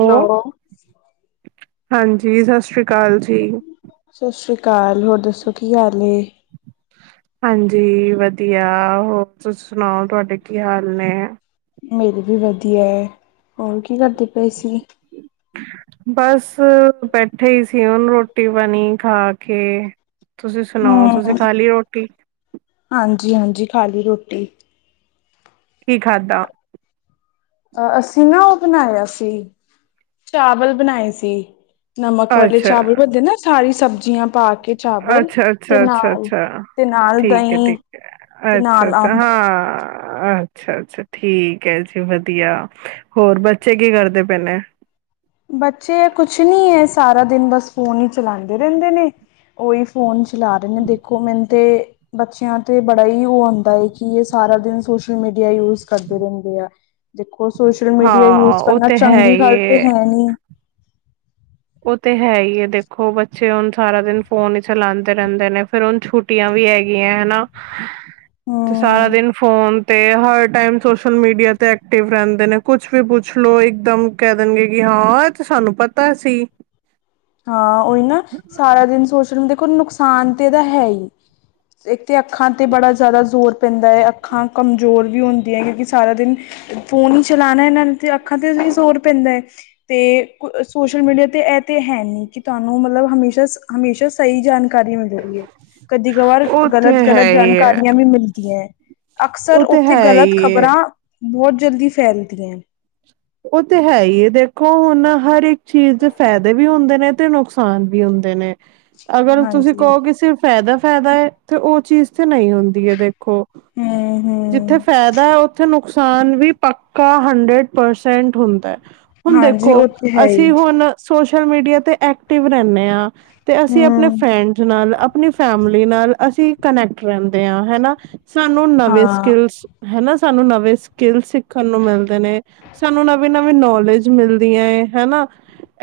Hello, hello ਹਾਂਜੀ ਸਤਿ ਸ਼੍ਰੀ ਅਕਾਲ ਜੀ। ਸਤਿ ਸ਼੍ਰੀ ਅਕਾਲ ਹੋਰ ਦੱਸੋ ਕੀ ਹਾਲ ਏ। ਹਾਂਜੀ ਵਧੀਆ ਹੋਰ ਤੁਸੀ ਸੁਣਾਓ ਤੁਹਾਡੇ ਕੀ ਹਾਲ ਨੇ। ਮੇਰੀ ਵੀ ਵਧੀਆ ਹੈ ਹੋਰ ਕੀ ਕਰਦੀ ਪਈ ਸੀ। ਬਸ ਬੈਠੇ ਹੀ ਸੀ ਉਹਨੂੰ ਰੋਟੀ ਬਣੀ ਖਾ ਕੇ। ਤੁਸੀਂ ਸੁਣਾਓ ਤੁਸੀਂ ਖਾ ਲਈ ਰੋਟੀ। ਹਾਂਜੀ-ਹਾਂਜੀ ਖਾਲੀ ਰੋਟੀ। ਕੀ ਖਾਧਾ। ਅ ਅਸੀਂ ਨਾ ਉਹ ਬਣਾਇਆ ਸੀ ਚਾਵਲ ਬਣਾਏ ਸੀ। ਨਮਕ ਵਾਲੇ ਅੱਛਾ, ਚਾਵਲ ਬਣਦੇ ਨਾ ਸਾਰੀ ਸਬਜ਼ੀਆਂ ਪਾ ਕੇ। ਚਾਵਲ ਅੱਛਾ, ਤੇ ਅੱਛਾ, ਅੱਛਾ, ਨਾਲ ਤੇ ਨਾਲ ਦਹੀਂ। ਤੇ ਨਾਲ ਅੱਛਾ-ਅੱਛਾ ਅੰਬ ਹਾਂ। ਅੱਛਾ-ਅੱਛਾ ਠੀਕ ਹੈ ਜੀ ਵਧੀਆ ਹੋਰ ਬੱਚੇ ਕੀ ਕਰਦੇ ਪਏ ਨੇ। ਬੱਚੇ ਆ ਕੁਛ ਨੀ ਹੈ ਸਾਰਾ ਦਿਨ ਬਸ ਫੋਨ ਹੀ ਚਲਾਉਂਦੇ ਰਹਿੰਦੇ ਨੇ ਉਹੀ ਫੋਨ ਚ। ਚਲਾ ਰਹੇ ਨੇ ਦੇਖੋ ਮੈਨੂੰ ਤੇ। ਬੱਚਿਆਂ ਤੇ ਬੜਾ ਹੀ ਉਹ ਆਉਦਾ ਹੈ ਕਿ ਇਹ ਸਾਰਾ ਦਿਨ ਸੋਸ਼ਲ ਮੀਡੀਆ ਯੂਜ। ਕਰਦੇ ਰਹਿੰਦੇ ਆ ਦੇਖੋ ਸੋਸ਼ਲ ਮੀਡੀਆ ਹਾਂ ਯੂਜ ਉਹ ਕਰਨਾ ਤੇ ਹੈ ਚੰਗੀ ਹੀ ਗੱਲ ਤੇ ਏ ਹੈ ਨੀ। ਉਹ ਤੇ ਹੈ ਹੀ ਦੇਖੋ ਬੱਚੇ ਹੁਣ ਸਾਰਾ ਦਿਨ ਫੋਨ ਹੀ ਚਲਾਉਂਦੇ ਰਹਿੰਦੇ ਨੇ ਫੇਰ ਹੁਣ ਛੁੱ। ਛੁੱਟੀਆਂ ਵੀ ਹੈਗੀਆਂ ਹਨਾ ਤੇ ਸਾਰਾ ਹਮ ਦਿਨ ਫੋਨ। ਤੇ ਹਰ ਟਾਈਮ ਸੋਸ਼ਲ ਮੀਡੀਆ ਤੇ ਐਕਟਿਵ ਰਹਿੰਦੇ ਨੇ ਕੁਛ ਵੀ ਪੁੱਛ ਲੋੋ ਇਕ ਦਮ। ਕਹਿ ਦੇਣਗੇ ਕਿ ਹਾਂ ਇਹ ਤੇ ਸਾਨੂੰ ਪਤਾ ਸੀ। ਹਾਂ ਉਹੀ ਨਾ ਸਾਰਾ ਦਿਨ ਸੋਸ਼ਲ ਮ ਦੇਖੋ ਨੁਕਸਾਨ ਤਾਂ ਇਹਦਾ ਹੈ ਹੀ। ਇੱਕ ਤਾਂ ਅੱਖਾਂ ਤੇ ਬੜਾ ਜ਼ਿਆਦਾ ਜ਼ੋਰ ਪੈਂਦਾ ਹੈ ਅੱਖਾਂ ਕਮਜ਼ੋਰ ਵੀ ਹੁੰਦੀਆਂ ਕਿਉਂਕਿ ਸਾਰਾ ਦਿਨ। ਫੋਨ ਹੀ ਚਲਾਣਾ ਇਹਨਾਂ ਨੂੰ ਤੇ ਅੱਖਾਂ ਤੇ ਜ਼ੋਰ ਪੈਂਦਾ ਹੈ। ਤੇ ਸੋਸ਼ਲ ਮੀਡੀਆ ਤੇ ਇਹ ਤੇ ਮੌ। ਹੈ ਨਹੀਂੀ ਕਿ ਤੁਹਾਨੂੰ ਮਤਲਬ ਹਮੇਸ਼ਾ, ਹਮੇਸ਼ਾ ਸਹੀ ਜਾਣਕਾਰੀ। ਕਾਰੀ ਮਿਲਹੀ ਹੈ ਕਦੀ ਕਵਾਰ ਉਹ ਤੇ ਗਲਤ ਗਲਤ ਹੈ ਹੀ ਹੈ ਜਾਣਕਾਰੀਆਂ ਵੀ ਮਿਲਦੀਆਂ ਹੈ। ਅਕਸਰ ਉਹ ਤੇ ਉੱਥੇ ਹੈ ਗ਼ਲਤ ਹੀ ਖ਼ਬਰਾਂ ਬਹੁਤ ਜਲਦੀ ਫੈਲਦੀਆਂ। ਉਹ ਤਾਂ ਹੈ ਹੀ ਹੈ ਦੇਖੋ ਹੁਣ ਹਰ ਇੱਕ ਚੀਜ਼ ਦੇ ਫਾਇਦੇ ਵੀ ਹੁੰਦੇ ਨੇ, ਤੇ ਨੁਕਸਾਨ ਵੀ ਹੁੰਦੇ ਨੇ। ਅਗਰ ਤੁਸੀਂ ਹਾਂਜੀ ਕਹੋ ਕਿਸ ਸ ਫਾਇਦਾ, ਫਾਇਦਾ ਹੈ ਤੇ ਉਹ ਚੀਜ਼ ਥੇ ਨਹੀਂ ਹੁੰਦੀ ਹੈ ਦੇਖੋ ਹਮ ਜਿੱਥੇ ਹਮ ਫਾਇਦਾ ਹੈ ਉੱਥੇ ਨੁ ਨੁਕਸਾਨ ਵੀ ਪੱਕਾ ਹੰਡਰਡ ਪਰਸੈਂਟ ਹੁੰਦਾ ਹੈ। ਹੁਣ ਹਾਂਜੀ ਦੇਖੋ ਉਹ ਤੇ ਹੈ ਹੀ ਅਸੀਂ ਹੁਣ ਸੋਸ਼ਲ ਮੀਡੀਆ ਤੇ ਐਕਟਿਵ ਰਹਿੰਦੇ ਹਾਂ ਤੇ ਅਸੀਂ ਆਪਣੇ ਹਮ ਫੈਂਡ ਨਾਲ ਆਪਣੀ ਫੈਮਲੀ ਨਾਲ ਅਸੀਂ ਕਨੈਕਟ ਰਹਿੰਦੇ ਹਾਂ ਹਨਾ ਸਾਨੂੰ ਨਵੇਂ ਹਾਂ ਸਕਲਸ ਹਨਾ ਸਾਨੂੰ ਨਵੇਂ ਸਕਿੱਲ ਸਿੱਖਣ ਨੂੰ ਮਿਲਦੇ ਨੇ ਸਾਨੂੰ ਨਵੀਂ, ਨਵੀਂ ਨੌਲੇਜ ਮਿਲਦੀਆਂ ਹਨਾ।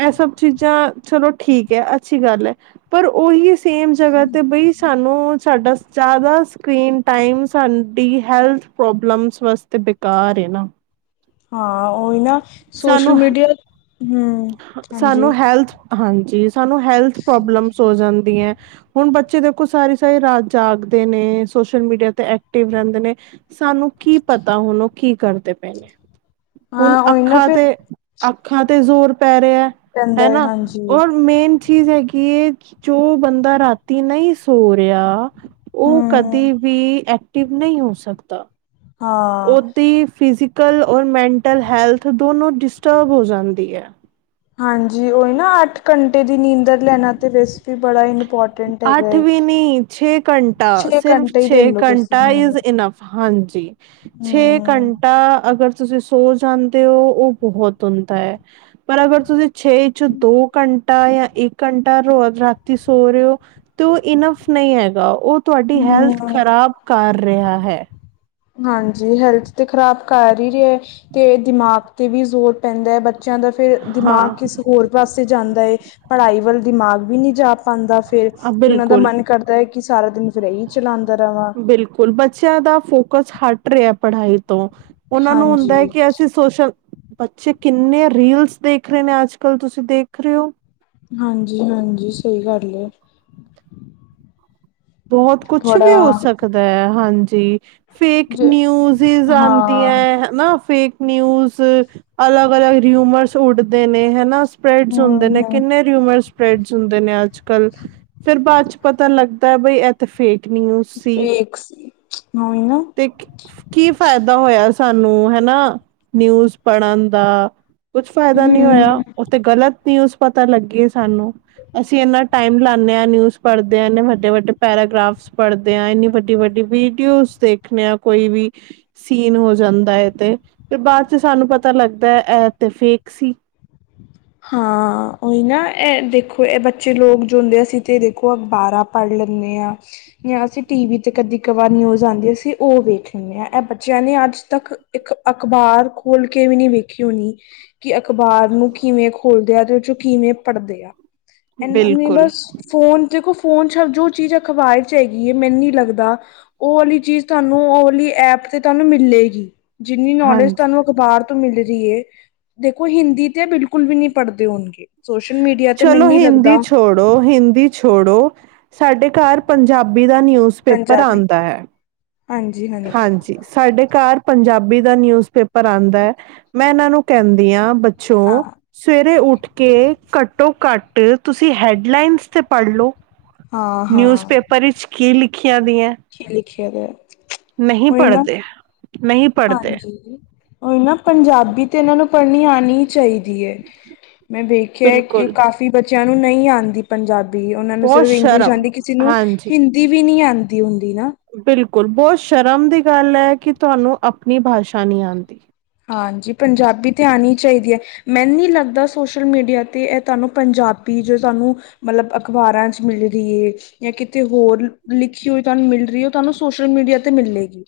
ਇਹ ਸਭ ਚੀਜ਼ਾਂ ਚਲੋ ਠੀਕ ਹੈ ਅੱਛੀ ਗੱਲ ਹੈ ਪਰ ਉਹੀ ਸੇਮ ਜਗ੍ਹਾ ਤੇ ਬਈ। ਸਾਨੂੰ ਸਾਡਾ ਜ਼ਿਆਦਾ ਸਕਰੀਨ ਟਾਈਮ ਸਾਡੀ ਹੈਲਥ ਪ੍ਰੋਬਲਮਸ ਵਾਸਤੇ ਬ। ਘਰ ਹੈ ਨਾ। ਹਾਂ ਉਹਹੀ ਨਾ ਸੋਸ਼ਲ ਸਾਨੂੰ ਮੀਡੀਆ ਹਮ ਸਾਨੂੰ ਹਾਜੀ। ਹੈਲਥ ਹਾਂਜੀ। ਸਾਨੂੰ ਹੈਲਥ ਪ੍ਰੋਬਲਮਸ ਹੋ ਜਾਂਦੀਆਂ। ਹੁਣ ਬੱਚੇ ਦੇਖੋ ਸਾਰੀ ਸਾਰੀ ਰਾਤ ਜਾਗਦੇ ਨੇ। ਸੋਸ਼ਲ ਮੀਡੀਆ ਤੇ ਐਕਟਿਵ ਰਹਿੰਦੇ ਨੇ। ਸਾਨੂੰ ਕੀ ਪਤਾ। ਹੁਣ ਉਹ ਕੀ ਕਰਦੇ ਪਏ ਨੇ। ਹੁਣ ਹਾਂ। ਉਹੀ ਨਾ ਅੱਖਾਂ ਫਿਰ ਤੇ ਅੱਖਾਂ ਤੇ ਜ਼ੋਰ ਪੈ ਰਿ--ਹਾ ਪੈਂਦਾ ਹੈ ਹਨਾ ਹਾਂਜੀ ਰ ਮੇਨ ਚੀਜ਼ ਹੈਗੀ ਜੋ ਬੰਦਾ ਰਾਤੀ ਨਹੀਂ ਸੋ ਰਿਹਾ। ਉਹ ਹਮ ਕਦੇ ਵੀ ਐਕਟਿਵ ਨਹੀਂ ਹੋ ਸਕਦਾ ਹਾਂ ਓਦੀ ਫਿਜ਼ਕਲ ਔਰ ਮੈਂਟਲ ਹੈਲਥ ਦੋਨੋ ਡਿਸਟਰਬ ਹੋ ਜਾਂਦੀ ਹੈ। ਹਾਂਜੀ ਹੀ ਨਾ ਅੱਠ ਘੰਟੇ ਦੀ ਨੀਂਦਰ ਲੈਣਾ ਤੇ ਵੈਸ ਵੀ ਬੜਾ ਹੀ ਇੰਪੋਰਟ ਅੱਠ ਵੀ ਨੀ ਛੇ ਘੰਟਾ ਛੇ ਸਿਰਫ ਘੰਟੇ ਹੀ ਛੇ ਲੈ ਲਓ ਤੁਸੀਂ ਘੰਟਾ ਹਮ ਇਜ਼ ਇਨਫ ਹਾਂਜੀ ਛੇ ਹਮ ਘੰਟਾ ਅਗਰ ਤੁਸੀਂ ਸੋ ਜਾਂਦੇ ਹੋ ਉਹ ਬਹੁਤ ਹੁੰਦਾ ਹੈ ਪਰ ਅਗਰ ਤੁਸੀਂ ਛੇ ਚ ਦੋ ਘੰਟਾ ਜਾਂ ਇੱਕ ਘੰਟਾ ਰੋ ਰਾਤੀ ਸੋ ਰਹੇ ਹੋ ਤੇ ਉਹ ਇਨਫ ਨਹੀਂ ਹੈਗਾ। ਉਹ ਤੁਹਾਡੀ ਹੈਲਥ ਹਮ ਖ਼ਰਾਬ ਕਰ ਰਿਹਾ ਹੈ ਹਾਂਜੀ ਹੈਲਥ ਤੇ ਖ਼ਰਾਬ ਕਰ ਹੀ ਰਿਹਾ ਤੇ ਦਿਮਾਗ ਤੇ ਵੀ ਜ਼ੋਰ ਪੈਂਦਾ ਹੈ ਬ ਬੱਚਿਆਂ ਦਾ ਫੇਿਰ ਹਾਂ ਦਿਮਾਗ ਕਿਸੇ ਹੋਰ ਪਾਸੇ ਜਾਂਦਾ ਹੈ ਪੜ੍ਹਾਈ ਵੱਲ ਦਿਮਾਗ ਵੀ ਨਹੀਂੀ ਜਾ ਪਾਉਂਦਾ। ਫੇਿਰ ਅ ਕਿ ਉਹਨਾਂ ਦਾ ਬਿਲਕੁਲ ਮਨ ਕਰਦਾ ਹੈ ਕਿ ਸਾਰਾ ਦਿਨ ਫੇਿਰ ਇਹੀ ਚਲਾਉਂਦਾ ਰਵਾਂ। ਬਿਲਕੁਲ ਬੱਚਿਆਂ ਦਾ ਫੋਕਸ ਹਟ ਰਿਹਾ ਪੜ੍ਹਾਈ ਤੋਂ। ਉਹਨਾਂ ਨੂੰ ਹੁੰਦਾ ਹੈ ਹਾਂਜੀ ਕਿ ਅਸੀਂ ਸੋਸ਼ਲ ਬੱਚੇ ਕਿੰਨੇ ਰੀਲਸ ਦੇਖ ਰਹੇ ਨੇ ਅੱਜ ਕੱਲ੍ਹ ਤੁਸੀਂ ਦੇਖ ਰਹੇ ਹੋ। ਹਾਂਜੀ, ਹਾਂਜੀ। ਸਹੀ ਗੱਲ। ਬਹੁਤ ਕੁਛ ਵੀ ਹੋ ਥੋੜਾ ਸਕਦਾ ਹੈ ਹਾਂਜੀ। ਫੇਕ ਜ ਨਿਊਜ ਹਾਂ ਆਉਂਦੀਆਂ ਹਨਾ ਫੇਕ ਨਿਊਜ਼ ਅਲੱਗ ਅਲੱਗ ਰਿਊਮਰਸ ਉੱਡਦੇ ਨੇ ਹਨਾ ਸਪ੍ਰੈਡਸ ਹੁੰਦੇ ਹਮ ਨੇ ਹਮ ਕਿੰਨੇ ਰ ਸਪ੍ਰਡ ਹੁੰਦੇ ਨੇ ਅੱਜ, ਕੱਲ ਫਿਰ ਬਾਅਦ ਚ ਪਤਾ ਲੱਗਦਾ ਬਈ ਫੇਕ ਨਿਊਜ਼ ਸੀ ਫੇਕ ਸੀ ਹ ਨਾ ਕੀ ਫਾਇਦਾ ਹੋਇਆ ਸਾਨੂੰ ਹਨਾ ਨਿਊਜ਼ ਪੜ੍ਹਨ ਦਾ ਕੁਛ ਫਾਇਦਾ ਨੀ ਹੋਇਆ ਹਮ ਉੱਥੇ ਗ਼ਲਤ ਨਿਊਜ਼ ਪਤਾ ਲੱਗੇ ਸਾਨੂੰ ਅਸੀਂ ਇੰਨਾ ਟਾਈਮ ਲਾਦੇ ਹਾਂ ਨਿਊਜ਼ ਪੜ੍ਹਦੇ ਆੰਨੇ ਵੱਡੇ, ਵੱਡੇ ਪੈਰਾਗ੍ਰਾਫਸ ਪੜ੍ਹਦੇ ਆ ਇੰਨੀ ਵੱਡੀ ਵਡੀ ਵੀਡੀਓ ਦੇਖ। ਮੈਂ ਕੋਈ ਵੀ ਸੀਨ ਹੋ ਜਾਂਦਾ ਏ ਤੇ ਫੇਰ ਬਾਅਦ ਚ ਸਾਨੂੰ ਪਤਾ ਲੱਗਦਾ ਐ ਇਹ ਤੇ ਫੇਕ ਸੀ। ਹਾਂ, ਉਹੀ ਨਾ ਇਹ ਦੇਖੋ ਇਹ ਬੱਚੇ ਲੋਕ ਜੋ ਹੁੰਦੇ, ਅਸੀਂ ਤੇ ਦੇਖੋ ਅਖਬਾਰਾਂ ਪੜ੍ਹ ਲੈਂਦੇ ਆ। ਜਾਂ ਅਸੀਂ ਟੀ ਵੀ ਤੇ ਕਦੀ ਕਵਾਰ ਨਿਊਜ਼ ਆਂਦੀ ਅਸੀਂ ਉਹ ਵੇਖ ਲੈਂਦੇ ਆ, ਇਹ ਬੱਚਿਆਂ ਨੇ ਅੱਜ ਤੱਕ ਇੱਕ ਅਖ਼ਬਾਰ ਖੋਲ ਕੇ ਵੀ ਨੀ ਵੇਖੀ ਹੋਣੀ। ਕਿ ਅਖ਼ਬਾਰ ਨੂੰ ਕਿਵੇਂ ਖੋਲਦੇ ਆ ਤੇ ਉਹਦੇ ਚੋਂ ਕਿਵੇਂ ਪੜ੍ਹਦੇ ਆ, ਇਹਨਾਂ ਨੇ ਬਿਲਕੁਲ ਬਸ ਫੋਨ ਦੇਖੋ ਫੋਨ ਚ ਜੋ ਚੀਜ਼ ਅਖ਼ਬਾਰ ਚ ਹੈਗੀ ਏ ਮੈਨੂੰ ਨੀ ਲੱਗਦਾ ਉਹ ਵਾਲੀ ਚੀਜ਼ ਤੁਹਾਨੂੰ ਉਹ ਵਾਲੀ ਐਪ ਤੇ ਤੁਹਾਨੂੰ ਮਿਲੇਗੀ। ਜਿੰਨੀ ਨੌਲੇਜ ਹਾਂਜੀ ਤੁਹਾਨੂੰ ਅਖ਼ਬਾਰ ਤੋਂ ਮਿਲ ਰਹੀ ਏ, ਦੇਖੋ ਹਿੰਦੀ ਤੇ ਬਿਲਕੁਲ ਬਿਲਕੁਲ ਵੀ ਨੀ ਪੜ੍ਹਦੇ ਹੋਣਗੇ, ਸੋਸ਼ਲ ਮੀਡੀਆ ਤੇ ਮੈਨੂੰ ਚਲੋ ਨੀ ਹਿੰਦੀ ਲੱਗਦਾ ਛੋੜੋ ਹਿੰਦੀ ਛੋੜੋ, ਸਾਡੇ ਘਰ ਪੰਜਾਬੀ ਦਾ ਨਿਊਜ਼ ਪੇਪਰ ਪੰਜਾਬੀ ਆਂਦਾ ਹੈ। ਹਾਂਜੀ ਹਾ ਹਾਂਜੀ, ਸਾਡੇ ਘਰ ਪੰਜਾਬੀ ਦਾ ਨਿਊਜ਼ ਪੇਪਰ ਆਂਦਾ ਐ। ਮੈਂ ਇਹਨਾਂ ਨੂੰ ਕਹਿੰਦੀ ਆ ਬੱਚੋਂ ਹਾਂ ਸਵੇਰੇ ਉੱਠ ਕੇ ਘੱਟੋ ਘੱਟ ਤੁਸੀਂ ਹੈੱਡਲਾਈਨਜ਼ ਤੇ ਪੜ੍ਹ ਲਓ। ਹਾਂ ਹਾਂ ਨਿਊਜ਼ਪੇਪਰ ਵਿੱਚ ਕੀ ਲਿਖੀਆਂ ਦੀ ਆਂ ਕੀ ਲਿਖਿਆ ਦਾ, ਓਹੀ ਨਾ ਪੜ੍ਹਦੇ ਨਹੀਂ ਪੜ੍ਹਦੇ ਹਾਂਜੀ। ਉਹੀ ਨਾ ਪੰਜਾਬੀ ਤੇ ਇਹਨਾਂ ਨੂੰ ਪੜ੍ਹਨੀ ਆਣੀ ਹੀ ਚਾਹੀਦੀ ਏ, ਮੈਂ ਵੇਖਿਆ ਕਿ ਉਹ ਬਿਲਕੁਲ ਕਾਫੀ ਬੱਚਿਆਂ ਨੂੰ ਨਹੀਂ ਆਂਦੀ ਪੰਜਾਬੀ, ਉਹਨਾਂ ਨੂੰ ਬਹੁਤ ਸਿਰਫ ਇੰਗਲਿਸ਼ ਸ਼ਰਮ ਆਂਦੀ, ਕਿਸੇ ਨੂੰ ਹਾਂਜੀ ਹਿੰ ਹਿੰਦੀ ਵੀ ਨੀ ਆਂਦੀ ਹੁਣੀ ਨਾ। ਬਿਲਕੁਲ ਬਹੁਤ ਸ਼ਰਮ ਦੀ ਗੱਲ ਐ ਕਿ ਤੁਹਾਨੂੰ ਆਪਣੀ ਬਾਸ਼ਾ ਨਹੀਂ ਆਂਦੀ। ਹਾਂਜੀ, ਪੰਜਾਬੀ ਤੇ ਆਣੀ ਹੀ ਚਾਹੀਦੀ ਐ। ਮੈਨੂੰ ਨੀ ਲੱਗਦਾ ਸੋਸ਼ਲ ਮੀਡੀਆ ਤੇ ਇਹ ਤੁਹਾਨੂੰ ਪੰਜਾਬੀ ਜੋ ਤੁਹਾਨੂੰ ਮਤਲਬ ਅਖ਼ਬਾਰਾਂ ਚ ਮਿਲਦੀ ਏ। ਜਾਂ ਕਿਤੇ ਹੋਰ ਲਿਖੀ ਹੋਈ ਤੁਹਾਨੂੰ ਮਿਲ ਰਹੀ ਏ ਉਹ ਤੁਹਾਨੂੰ ਸੋਸ਼ਲ ਮੀਡੀਆ ਤੇ ਮਿਲੇਗੀ।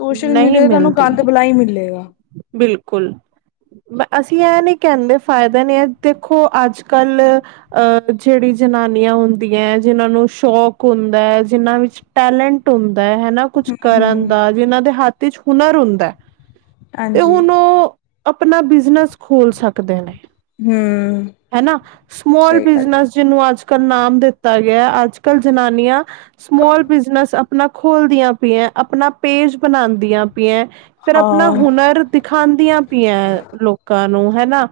ਸੋਸ਼ਲ ਨਹੀਂ ਮੀਡੀਆ ਤੇ ਤੁਹਾਨੂੰ ਮਿਲਦੀ ਗੰਦ ਬੁਲਾ ਈ ਮਿਲੇਗਾ। ਬਿਲਕੁਲ। ਅਸੀਂ ਇਹ ਨੀ ਕਹਿੰਦੇ ਫਾਇਦਾ ਨੀ ਹੈ ਦੇਖੋ ਅੱਜ ਕੱਲ ਅਹ ਜਿਹੜੀ ਜਨਾਨੀਆਂ ਹੁੰਦੀਆਂ, ਜਿੰਨਾਂ ਨੂੰ ਸ਼ੋਕ ਹੁੰਦਾ ਹੈ ਜਿੰਨਾਂ ਵਿੱਚ ਟੈਲੈਂਟ ਹੁੰਦਾ ਹੈ ਹਨਾ ਕੁਛ ਹਮ ਕਰਨ ਹਮ ਦਾ ਜਿਨਾਂ ਦੇ ਹੱਥ ਵਿਚ ਹੁਨਰ ਹੁੰਦਾ। ਤੇ ਹਾਂਜੀ ਹੁਣ ਉਹ ਆਪਣਾ ਬਿਜਨਸ ਖੋਲ ਸਕਦੇ ਨੇ। ਹਮ ਹਨਾ, ਸਮੋਲ ਸਹੀ ਗੱਲ ਹੈ। ਬਿਜਨਸ ਜਿਹਨੂੰ ਅੱਜ ਕੱਲ ਨਾਮ ਦਿੱਤਾ ਗਿਆ, ਅੱਜ ਕੱਲ ਜਨਾਨੀਆਂ ਸਮੋਲ ਬਿਜ਼ਨਸ ਆਪਣਾ ਆਪਣਾ ਖੋਲਦੀਆਂ ਪੀਆਂ ਆਪਣਾ ਪੇਜ ਬਣਾਦੀਆਂ ਪੀਆਂ, ਫਿਰ ਆਪਣਾ ਹਾਂ ਹੁਨਰ ਦਿਖਾਦੀਆਂ ਪੀਆਂ ਲੋਕਾਂ ਨੂੰ ਹਨਾ।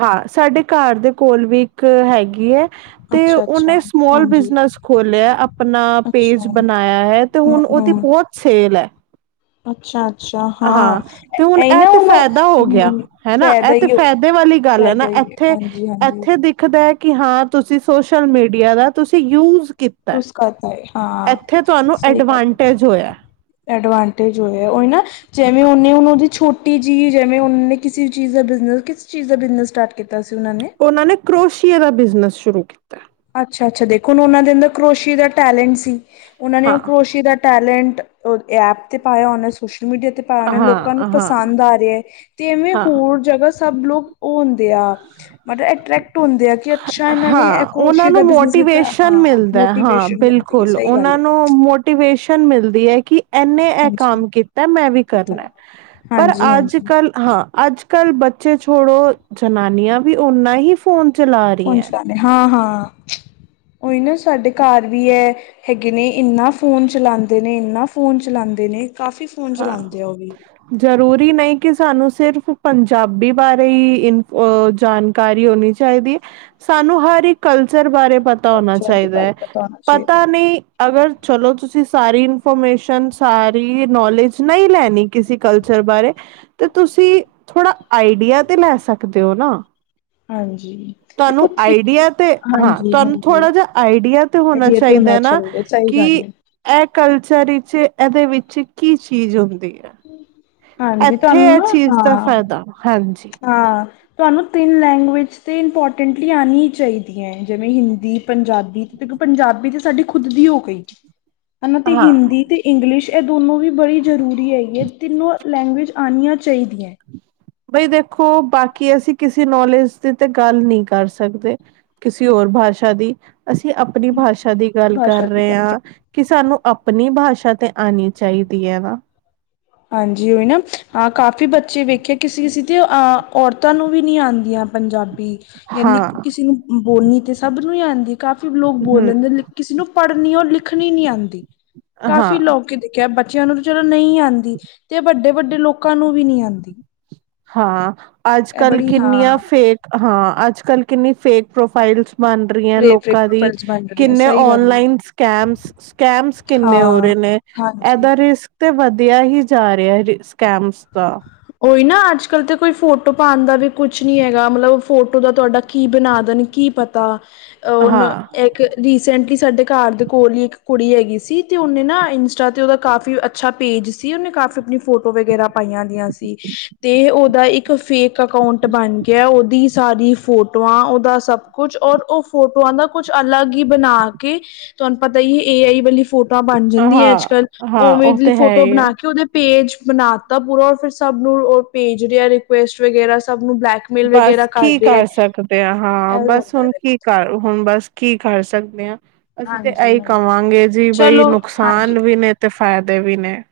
ਹਾਂ, ਸਾਡੇ ਘਰ ਦੇ ਕੋਲ ਵੀ ਇੱਕ ਹੈਗੀ ਹੈ ਤੇ ਅੱਛਾ ਅੱਛਾ ਉਹਨੇ ਸਮੋਲ ਹਾਂਜੀ ਬਿਜਨਸ ਖੋਲਿਆ ਆਪਣਾ ਪੇਜ ਅੱਛਾ ਬਣਾਇਆ ਹੈ। ਤੇ ਹਮ ਹੁਣ ਉਹਦੀ ਹਮ ਬਹੁਤ ਸੇਲ ਹੈ। ਹਾਂ ਤੇ ਹੁਣ ਐ ਇਹ ਨਾ ਤੇ ਉਹਨੂੰ ਫਾਇਦਾ ਹੋ ਗਿਆ, ਹੂੰ ਹਨਾ ਫਾਇਦਾ ਇਹ ਤੇ ਹੀ ਹੋ- ਫਾਇਦੇ ਵਾਲੀ ਗੱਲ ਏ ਨਾ, ਫਾਇਦਾ ਹੀ ਹੈ ਇੱਥੇ ਹਾਂਜੀ ਹਾਂਜੀ ਇੱਥੇ ਦੀ ਦੁੱਖਦਾ ਕਿ ਹਾਂ ਤੁਸੀਂ ਸੋਸ਼ਲ ਮੀਡੀਆ ਦਾ ਤੁਸੀਂ ਯੂਜ ਕੀ ਉਸ ਕਰਤਾ ਹੈ ਹਾਂ ਇੱਥੇ ਤੁਹਾਨੂੰ ਸਹੀ ਗੱਲ ਐਡਵਾਂਟੇਜ ਹੋਇਆ। ਐਡਵਾਂਟੇਜ ਹੋਇਆ, ਉਹੀ ਨਾ ਜਿਵੇਂ ਉਹਨੇ ਹੁਣ ਉਹਦੀ ਛੋ ਛੋਟੀ ਜੀ ਜਿਵੇਂ ਉਹਨਾਂ ਨੇ ਕਿਸੇ ਚੀਜ਼ ਦਾ ਬਿਜ਼ਨਸ, ਕਿਸ ਚੀਜ਼ ਦਾ ਬਿਜਨਸ ਸਟਾਰਟ ਕੀਤਾ ਸੀ ਉਹਨਾਂ ਨੇ? ਉਹਨਾਂ ਨੇ ਕਰੋਸ਼ੀਏ ਦਾ ਬਿਜ਼ਨਸ ਸ਼ੁਰੂ ਕੀਤਾ। ਅੱਛਾ ਅੱਛਾ ਦੇਖੋ ਉਹਨਾਂ ਦੇ ਅੰਦਰ ਕਰੋਸ਼ੀਏ ਦਾ ਟੈਲੈਂਟ ਸੀ। ਉਹਨਾਂ ਨੇ ਉਹ ਹਾਂ ਕਰੋਸ਼ੀਏ ਦਾ ਟੈਲੈਂਟ ਉਹ ਐਪ ਤੇ ਪਾਇਆ, ਉਹਨਾਂ ਸੋਸ਼ਲ ਮੀਡੀਆ ਤੇ ਪਾਇਆ ਹਾਂ ਲੋਕਾਂ ਨੂੰ ਹਾਂ ਪਸੰਦ ਆ ਰਿਹਾ ਏ ਤੇ ਇਵੇਂ ਹਾਂ ਹੋਰ ਜਗ੍ਹਾ ਸਭ ਲੋਕ ਉਹ ਹੁੰਦੇ ਆ ਮਤਲਬ ਅਟਰ੍ਰੈਕਟ ਹੁੰਦੇ ਆ ਕਿ ਅੱਛਾ ਇਹਨਾਂ ਨੇ ਹਾਂ ਉਹਨਾਂ ਕਰੋਸ਼ੀਏ ਦਾ ਨੂੰ ਬਿਜਨਸ ਕੀਤਾ ਮੋਟੀਵੇਸ਼ਨ ਹਾਂ ਮਿਲਦਾ ਹਾਂ ਮੋਟੀਵੇਸ਼ਨ ਮਿਲਦੀ ਹੈ ਬਿਲਕੁਲ ਸਹੀ ਗੱਲ ਉਹਨਾਂ ਹੈ ਨੂੰ ਮੋਟੀਵੇਸ਼ਨ ਮਿਲਦੀ ਹੈ ਕਿ ਇਨੇ ਇਹ ਹਾਂਜੀ ਕੰਮ ਕੀਤਾ ਮੈਂ ਵੀ ਕੀਤਾ ਕਰਨਾ ਪਰ ਅੱਜ ਹਾਂਜੀ-ਹਾਂਜੀ ਕੱਲ ਹਾਂ ਅੱਜ ਕੱਲ ਬੱਚੇ ਛੋੜੋ ਜਨਾਨੀਆਂ ਵੀ ਓਨਾ ਹੀ ਫੋਨ ਚਲਾ ਫੋਨ ਰਹੀਆਂ ਚਲਾਦੇ ਹਾਂ ਹਾਂ ਉਹੀ ਨਾ ਸਾਡੇ ਘਰ ਵੀ ਹੈ। ਹੈਗੇ ਨੇ ਇਨਾ ਫੋਨ ਚਲਾਉਂਦੇ ਨੇ ਇਨਾ ਫੋਨ ਚਲਾਉਂਦੇ ਨੇ ਕਾਫੀ ਫੋਨ ਹਾਂ ਚਲਾਉਂਦੇ ਆ ਉਹ ਵੀ ਜ਼ਰੂਰੀ ਨਹੀਂ ਕਿ ਸਾਨੂੰ ਸਿਰਫ਼ ਪੰਜਾਬੀ ਬਾਰੇ ਹੀ ਇਨ ਜਾਣਕਾਰੀ ਹੋਣੀ ਚਾਹੀਦੀ ਹੈ ਸਾਨੂੰ ਹਰ ਇੱਕ ਕਲਚਰ ਬਾਰੇ ਪਤਾ ਹੋਣਾ ਕਲਚਰ ਦੇ ਚਾਹੀਦਾ ਬਾਰੇ ਹੈ ਪਤਾ ਹੋਣਾ ਚਾਹੀਦਾ ਪਤਾ ਹੈ ਨਹੀਂ ਅਗਰ ਚਲੋ ਤੁਸੀਂ ਸਾਰੀ ਇਨਫੋਰਮੇਸ਼ਨ ਸਾਰੀ ਨੌਲੇਜ ਨਹੀਂ ਲੈਣੀ ਕਿਸੇ ਕਲਚਰ ਬਾਰੇ ਤੇ ਤੁਸੀਂ ਥੋੜ੍ਹਾ ਆਈਡੀਆ ਤੇ ਲੈ ਸਕਦੇ ਹੋ ਨਾ ਹਾਂਜੀ ਦੇਖੋ ਤੁਹਾਨੂੰ ਥ੍ਰੀ ਆਈਡੀਆ ਤੇ ਹਾਂ ਹਾਂਜੀ ਤੁਹਾਨੂੰ ਹਾਂਜੀ ਥੋੜਾ ਜਿਹਾ ਆਈਡੀਆ ਤੇ ਹੋਣਾ ਚਾਹੀਦਾ ਨਾ ਸਹੀ ਕਿ ਗੱਲ ਹੈ। ਇਹ ਕਲਚਰ ਵਿੱਚ ਇਹਦੇ ਵਿੱਚ ਕੀ ਚੀਜ਼ ਹੁੰਦੀ ਹੈ। ਹਾਂਜੀ ਇੱਥੇ ਤੁਹਾਨੂੰ ਇਹ ਨਾ ਚੀਜ਼ ਦਾ ਹਾਂ ਫਾਇਦਾ ਹਾਂਜੀ ਹਾਂ ਤੁਹਾਨੂੰ ਤਿੰਨ ਲੈਂਗੁਏਜ 'ਤੇ ਇੰਪੋਰਟੈਂਟਲੀ ਆਉਣੀ ਹੀ ਚਾਹੀਦੀ ਹੈ। ਜਿਵੇਂ ਹਿੰਦੀ ਪੰਜਾਬੀ ਇੱਕ ਪੰਜਾਬੀ ਤੇ ਸਾਡੀ ਖੁਦ ਦੀ ਹੋ ਗਈ ਹਨਾ ਤੇ ਹਾਂ ਹਿੰਦੀ ਤੇ ਇੰਗਲਿਸ਼ ਇਹ ਦੋਨੋ ਵੀ ਬੜੀ ਜ਼ਰੂਰੀ ਹੈ। ਤਿੰਨੋ ਲੈਗੁਵਏਜ ਆਉਣੀਆਂ ਚਾਹੀਦੀਆਂ ਬਈ ਦੇਖੋ ਬਾਕੀ ਅਸੀਂ ਕਿਸੇ ਨੋਲੇਜ ਦੀ ਤੇ ਗੱਲ ਨਹੀਂ ਕਰ ਸਕਦੇ ਕਿਸੇ ਹੋਰ ਭਾਸ਼ਾ ਦੀ ਅਸੀਂ ਆਪਣੀ ਭਾਸ਼ਾ ਦੀ ਗੱਲ ਕਰ ਭਾਸ਼ਾ ਦੀ ਰਹੇ ਗੱਲ ਹਾਂ। ਕਿ ਸਾਨੂੰ ਆਪਣੀ ਭਾਸ਼ਾ ਤੇ ਆਉਣੀ ਚਾਹੀਦੀ ਹੈ ਨਾ ਹਾਂਜੀ। ਨਾ ਕਾਫੀ ਬੱਚੇ ਵੇਖੇ, ਕਿਸੇ ਕਿਸੇ ਤੇ ਅਹ ਔਰਤਾਂ ਨੂੰ ਵੀ ਨਹੀਂ ਆਉਂਦੀਆਂ। ਪੰਜਾਬੀ ਜਾਂ ਲਿ ਹਾਂ ਕਿਸੇ ਨੂੰ ਬੋਲਣੀ ਤੇ ਸਭ ਨੂੰ ਹੀ ਆਉਂਦੀ ਕਾਫੀ ਲੋਕ ਬੋਲ ਹਮ ਲੈਂਦੇ। ਕਿਸੇ ਨੂੰ ਪੜ੍ਹਨੀ- ਲਿਖਣੀ ਨੀ ਆਉਂਦੀ। ਕਾਫ਼ੀ ਹਾਂ ਲੋਕ ਦੇ ਕ ਬੱਚਿਆਂ ਨੂੰ ਵੀ ਚਲੋ ਨਹੀਂ ਆਉਂਦੀ। ਤੇ ਵੱਡੇ- ਵੱਡੇ ਲੋਕਾਂ ਨੂੰ ਵੀ ਨਹੀਂ ਆਉਂਦੀ। ਹਾਂ। ਅੱਜ ਇਹ ਕੱਲ ਬੜੀ ਹਾਂ ਕਿੰਨੀਆਂ ਫੇਕ ਹਾਂ, ਅੱਜ ਕੱਲ ਕਿੰਨੀ ਫੇਕ ਪ੍ਰੋਫਾਈਲ ਮੰਨ ਰਹੀਆਂ ਫੇਕ ਲੋਕਾਂ ਦੀ। ਪ੍ਰੋਫਾਈਲਸ ਬਣ ਰਹੀ ਹੈ ਕਿੰਨੇ ਸਹੀ ਗੱਲ ਹੈ ਔਨਲਾਈਨ ਸਕਮ, ਸਕੈਮਸ ਕਿੰਨੇ ਹੋ ਹਾਂ ਰਹੇ ਨੇ। ਇਹ ਹਾਂਜੀ ਰ ਤੇ ਵਧਿਆ ਹੀ ਜਾ ਰਿਹਾ ਸਕੈਮਸ ਦਾ। ਉਹੀ ਨਾ ਅੱਜ ਕੱਲ ਤੇ ਕੋਈ ਫੋਟੋ ਪਾਉਣ ਦਾ ਵੀ ਕੁਛ ਨੀ ਹੈਗਾ। ਮਤਲਬ ਫੋਟੋ ਦਾ ਤੁਹਾਡਾ ਕੀ ਬਣਾ ਦੇਣ। ਕੀ ਪਤਾ। ਉਹਨੂੰ ਹਾਂ ਰੀਸੈਂਟਲੀ ਸਾਡੇ ਘਰ ਦੇ ਕੋਲ ਹੀ ਇੱਕ ਕੁੜੀ ਹੈਗੀ ਸੀ। ਤੇ ਉਹਨੇ ਨਾ ਇੰਸਟਾ ਤੇ ਉਹਦਾ ਕਾਫੀ ਅੱਛਾ ਪੇਜ ਸੀ। ਉਹਨੇ ਕਾਫੀ ਆਪਣੀ ਫੋਟੋ ਵਗੈਰਾ ਪਾਈਆਂ ਦੀਆਂ ਸੀ। ਤੇ ਓਦਾ ਇੱਕ ਫੇਕ ਐਕੋਂਟ ਬਣ ਗਿਆ। ਓਦੀ ਸਾਰੀ ਫੋਟੋਆਂ, ਓਹਦਾ ਸਭ ਕੁਛ ਔਰ ਉਹ ਫੋਟੋਆਂ ਦਾ ਕੁਛ ਅਲੱਗ ਹੀ ਬਣਾ ਕੇ, ਤੁਹਾਨੂੰ ਪਤਾ ਹੀ ਏ ਆਈ ਵਾਲੀ ਫੋਟੋਆਂ ਬਣ ਜਾਂਦੀਆਂ ਹੈ ਹਾਂ ਅੱਜ ਕੱਲ੍ਹ। ਹਾਂ ਉਵੇਂ ਉਹ ਲਈ ਤੇ ਹੈ ਫੋਟੋ ਹੀ ਹੈ ਬਣਾ ਕੇ ਉਹਦੇ ਪੇਜ ਬਣਾਤਾ ਪੂਰਾ ਰ ਫਿਰ ਸਭ ਨੂੰ ਪੇਜ ਰਿਹਾ ਰਿਕੁਐਸਟ ਵਗੈਰਾ, ਸਭ ਨੂੰ ਬਲੈਕ ਬਸ ਕੀ ਕਰ ਸਕਦੇ ਹਾਂ। ਹਾਂ ਇਹ ਬਸ ਹੁੰਦਾ ਹੁਣ ਕੀ ਦੇਖੋ ਕਰ। ਹੁਣ ਬਸ ਕੀ ਕਰ ਸਕਦੇ ਹਾਂ। ਅਸੀਂ ਤੇ ਹਾਂਜੀ ਇਹੀ ਹਾਂਜੀ ਕਵਾਂਗੇ ਜੀ ਬਈ, ਚਲੋ ਨੁਕਸਾਨ ਹਾਂਜੀ ਵੀ ਨੇ ਤੇ ਫਾਇਦੇ ਵੀ ਨੇ।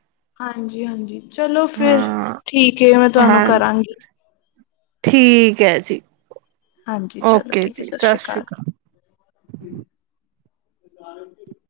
ਹਾਂਜੀ- ਹਾਂਜੀ ਚਲੋ ਫਿਰ ਹਾਂ ਠੀਕ ਹੈ। ਮੈਂ ਤੁਹਾਨੂੰ ਹਾਂ ਕਰਾਂਗੀ। ਠੀਕ ਹੈ ਜੀ। ਹਾਂਜੀ ਚਲੋ ਓਕੇ, ਠੀਕ ਹੈ ਜੀ ਸਤਿ ਸ਼੍ਰੀ ਸ੍ਰੀ ਅਕਾਲ। [unintelligible]